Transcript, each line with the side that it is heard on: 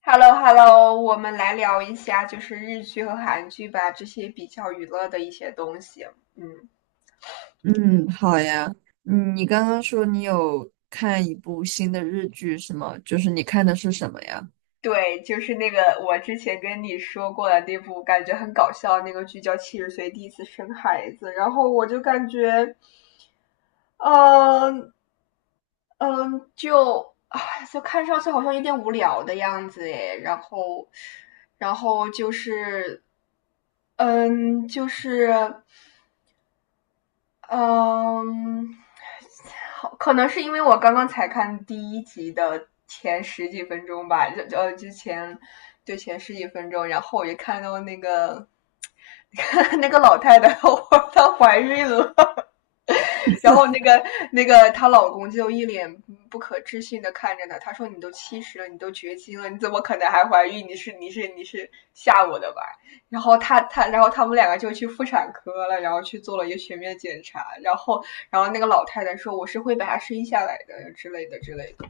left: Hello Hello，我们来聊一下就是日剧和韩剧吧，这些比较娱乐的一些东西。嗯，
right: 嗯，好呀。嗯，你刚刚说你有看一部新的日剧是吗？就是你看的是什么呀？
left: 对，就是那个我之前跟你说过的那部感觉很搞笑的那个剧叫《七十岁第一次生孩子》，然后我就感觉，嗯嗯，就啊，就看上去好像有点无聊的样子诶，然后，然后就是，嗯，就是。嗯，好，可能是因为我刚刚才看第一集的前十几分钟吧，就就呃之前就前十几分钟，然后我就看到那个 那个老太太，我她怀孕了，然后那个她老公就一脸不可置信的看着她，他说：“你都70了，你都绝经了，你怎么可能还怀孕？你是吓我的吧？”然后他们两个就去妇产科了，然后去做了一个全面检查，然后那个老太太说：“我是会把她生下来的之类的之类的。”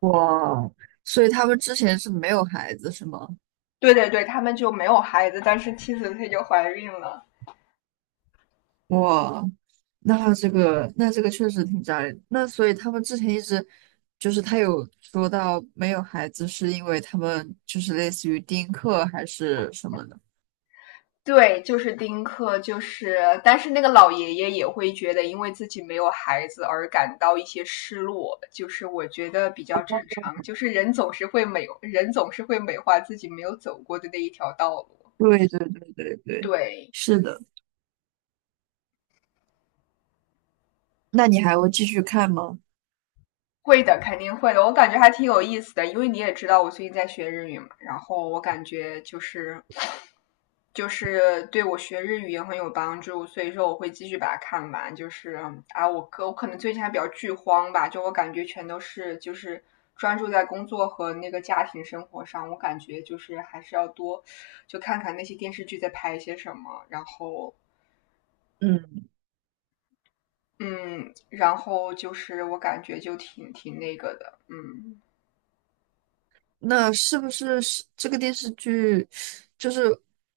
right: 哇，所以他们之前是没有孩子是吗？
left: 对对对，他们就没有孩子，但是妻子她就怀孕了。
right: 哇，那这个确实挺扎人。那所以他们之前一直就是他有说到没有孩子是因为他们就是类似于丁克还是什么的。
left: 对，就是丁克，就是但是那个老爷爷也会觉得因为自己没有孩子而感到一些失落，就是我觉得比较正常，就是人总是会美，人总是会美化自己没有走过的那一条道路。
right: 对对对对对，
left: 对，
right: 是的。那你还会继续看吗？
left: 会的，肯定会的。我感觉还挺有意思的，因为你也知道我最近在学日语嘛，然后我感觉就是对我学日语也很有帮助，所以说我会继续把它看完。就是啊，我可能最近还比较剧荒吧，就我感觉全都是就是专注在工作和那个家庭生活上，我感觉就是还是要多就看看那些电视剧在拍一些什么，然后
right: 嗯。
left: 嗯，然后就是我感觉就挺那个的，嗯。
right: 那是不是这个电视剧？就是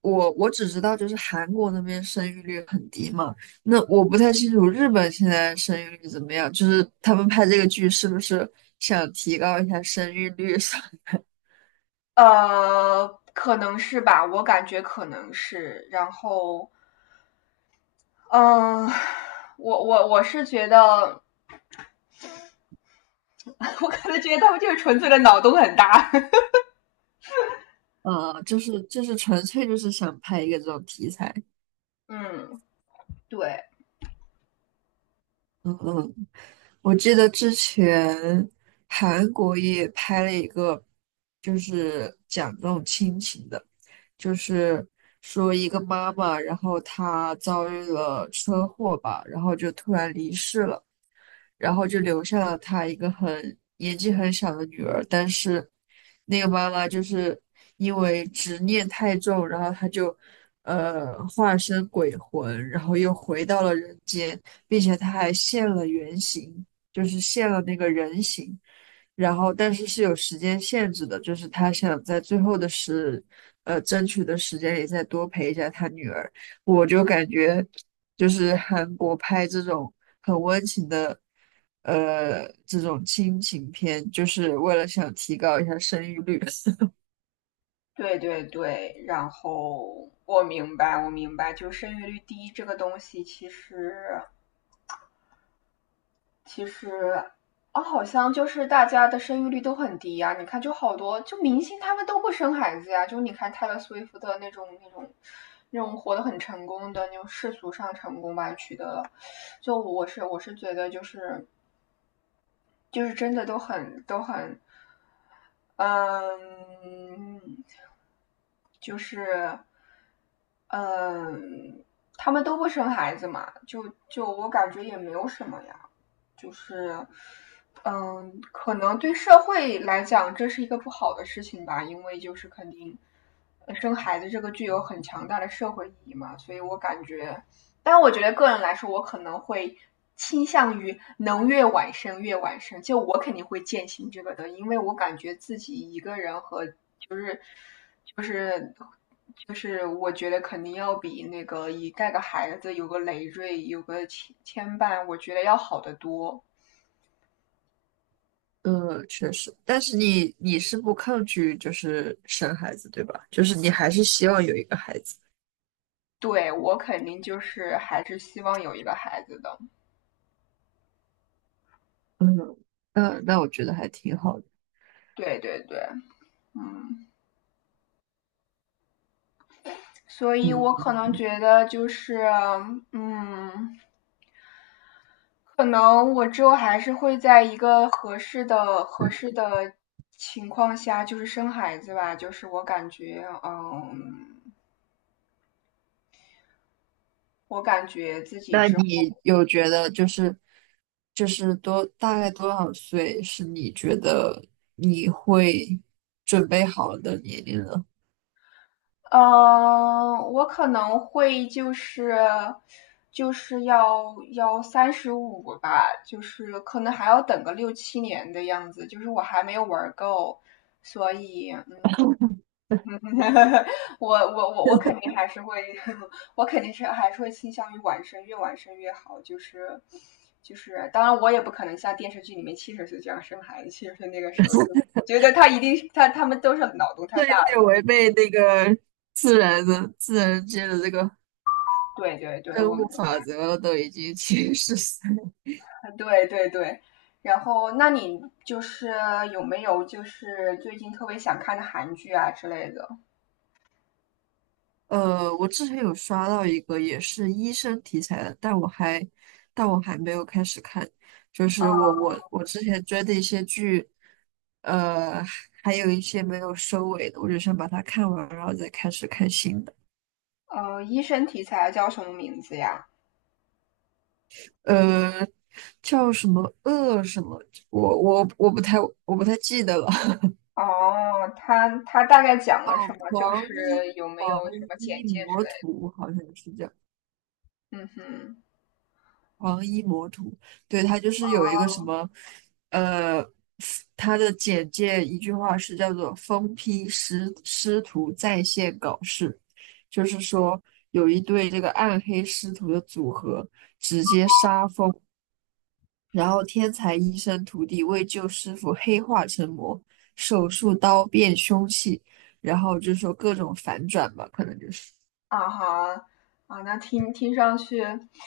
right: 我只知道，就是韩国那边生育率很低嘛。那我不太清楚日本现在生育率怎么样，就是他们拍这个剧是不是想提高一下生育率上？
left: 呃，可能是吧，我感觉可能是。然后，嗯，我是觉得，我可能觉得他们就是纯粹的脑洞很大。
right: 就是纯粹就是想拍一个这种题材。
left: 嗯，对
right: 嗯嗯，我记得之前韩国也拍了一个，就是讲这种亲情的。就是说一个妈妈，然后她遭遇了车祸吧，然后就突然离世了，然后就留下了她一个很年纪很小的女儿，但是那个妈妈就是因为执念太重，然后她就化身鬼魂，然后又回到了人间，并且她还现了原形，就是现了那个人形。然后但是是有时间限制的，就是他想在最后的时，争取的时间里再多陪一下他女儿。我就感觉，就是韩国拍这种很温情的，这种亲情片，就是为了想提高一下生育率。
left: 对对对。然后我明白，我明白，就生育率低这个东西，其实，好像就是大家的生育率都很低呀、你看，就好多就明星他们都不生孩子呀、就你看泰勒·斯威夫特那种活得很成功的那种世俗上成功吧，取得了。就我是觉得就是真的都很嗯，就是，嗯，他们都不生孩子嘛，就我感觉也没有什么呀，就是，可能对社会来讲这是一个不好的事情吧，因为就是肯定，生孩子这个具有很强大的社会意义嘛，所以我感觉，但我觉得个人来说，我可能会倾向于能越晚生越晚生。就我肯定会践行这个的，因为我感觉自己一个人和就是就是，我觉得肯定要比那个一带个孩子有个累赘有个牵绊，我觉得要好得多。
right: 嗯，确实，但是你是不抗拒就是生孩子，对吧？就是你还是希望有一个孩子。
left: 对我肯定就是还是希望有一个孩子的。
right: 嗯，那我觉得还挺好的。
left: 对对对，嗯，所以我可能
right: 嗯。
left: 觉得就是嗯。可能我之后还是会在一个合适的情况下，就是生孩子吧。就是我感觉，嗯，我感觉自己
right: 那
left: 之后
right: 你有觉得就是多大概多少岁是你觉得你会准备好的年龄呢？
left: 嗯，我可能会就是就是要35吧，就是可能还要等个六七年的样子。就是我还没有玩够，所以嗯，我肯定还是会，我肯定是还是会倾向于晚生，越晚生越好。就是就是，当然我也不可能像电视剧里面七十岁这样生孩子，七十岁那个时候就觉得他一定是他们都是脑洞太
right: 这
left: 大
right: 有点
left: 了。
right: 违背那个自然的自然界的这个
left: 对对对，
right: 生
left: 我
right: 物
left: 明
right: 法
left: 白。
right: 则了，都已经 七十岁。
left: 对对对。然后，那你就是有没有就是最近特别想看的韩剧啊之类的？
right: 我之前有刷到一个也是医生题材的，但我还没有开始看。就是我我
left: 嗯，
right: 我之前追的一些剧，呃，还有一些没有收尾的，我就想把它看完，然后再开始看新的。
left: 呃，医生题材叫什么名字呀？
right: 呃，叫什么恶什么，我不太记得了。
left: 哦，他他大概讲了
right: 哦，
left: 什么？就
right: 狂
left: 是
right: 医
left: 有没有
right: 狂
left: 什么
right: 医
left: 简介之
right: 魔
left: 类
right: 徒好像是叫。
left: 的？嗯哼，
right: 黄衣魔徒，对，他就是有一个什
left: 哦，
right: 么，呃，他的简介一句话是叫做"疯批师师徒在线搞事"，就是说有一对这个暗黑师徒的组合直接杀疯，然后天才医生徒弟为救师傅黑化成魔，手术刀变凶器，然后就说各种反转吧，可能就是。
left: 啊哈，啊，那听听上去，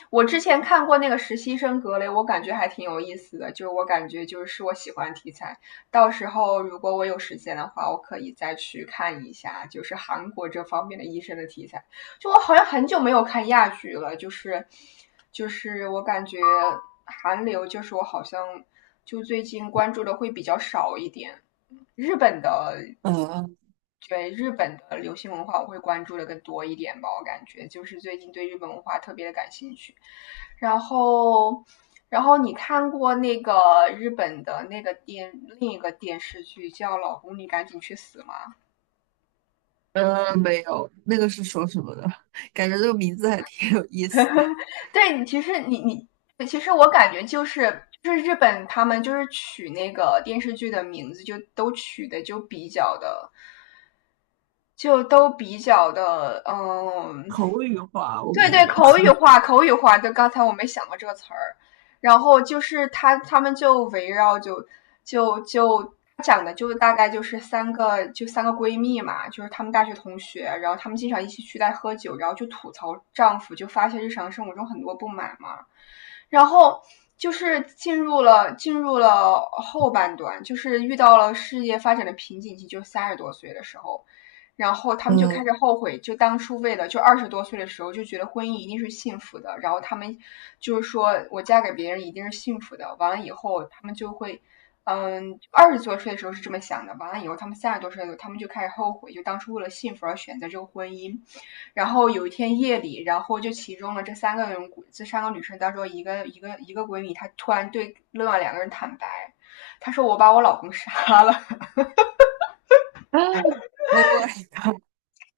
left: 我之前看过那个实习生格雷，我感觉还挺有意思的，就是我感觉就是是我喜欢的题材。到时候如果我有时间的话，我可以再去看一下，就是韩国这方面的医生的题材。就我好像很久没有看亚剧了，就是就是我感觉韩流就是我好像就最近关注的会比较少一点。日本的
right: 嗯。
left: 对日本的流行文化，我会关注的更多一点吧。我感觉就是最近对日本文化特别的感兴趣。然后，然后你看过那个日本的那个另一个电视剧叫《老公，你赶紧去死》吗？
right: 没有，那个是说什么的？感觉这个名字还挺有意思的
left: 对，你其实你你其实我感觉就是日本他们就是取那个电视剧的名字，就都取的就比较的。就都比较的，嗯，
right: 口语化，我
left: 对
right: 感
left: 对，
right: 觉。
left: 口语化，口语化，就刚才我没想过这个词儿。然后就是他们就围绕就讲的就大概就是三个闺蜜嘛，就是她们大学同学，然后她们经常一起去在喝酒，然后就吐槽丈夫，就发泄日常生活中很多不满嘛。然后就是进入了后半段，就是遇到了事业发展的瓶颈期，就三十多岁的时候，然后他们就开
right: 嗯
left: 始后悔，就当初为了就二十多岁的时候就觉得婚姻一定是幸福的，然后他们就是说我嫁给别人一定是幸福的。完了以后，他们就会，嗯，二十多岁的时候是这么想的，完了以后他们三十多岁的时候，他们就开始后悔，就当初为了幸福而选择这个婚姻。然后有一天夜里，然后就其中的这三个人，这三个女生当中一个闺蜜，她突然对另外两个人坦白，她说我把我老公杀了。
right: o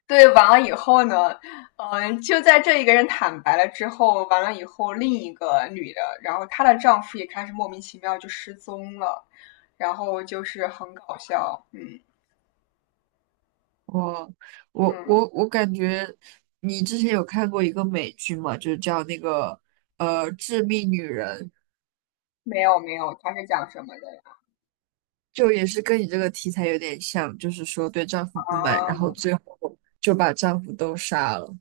left: 对，完了以后呢，就在这一个人坦白了之后，完了以后，另一个女的，然后她的丈夫也开始莫名其妙就失踪了，然后就是很搞笑，嗯
right: 我我
left: 嗯，
right: 我我感觉你之前有看过一个美剧吗？就是叫那个《致命女人》，
left: 没有没有，他是讲什么的呀？
right: 就也是跟你这个题材有点像，就是说对丈夫不满，然后
left: 啊，
right: 最后就把丈夫都杀了。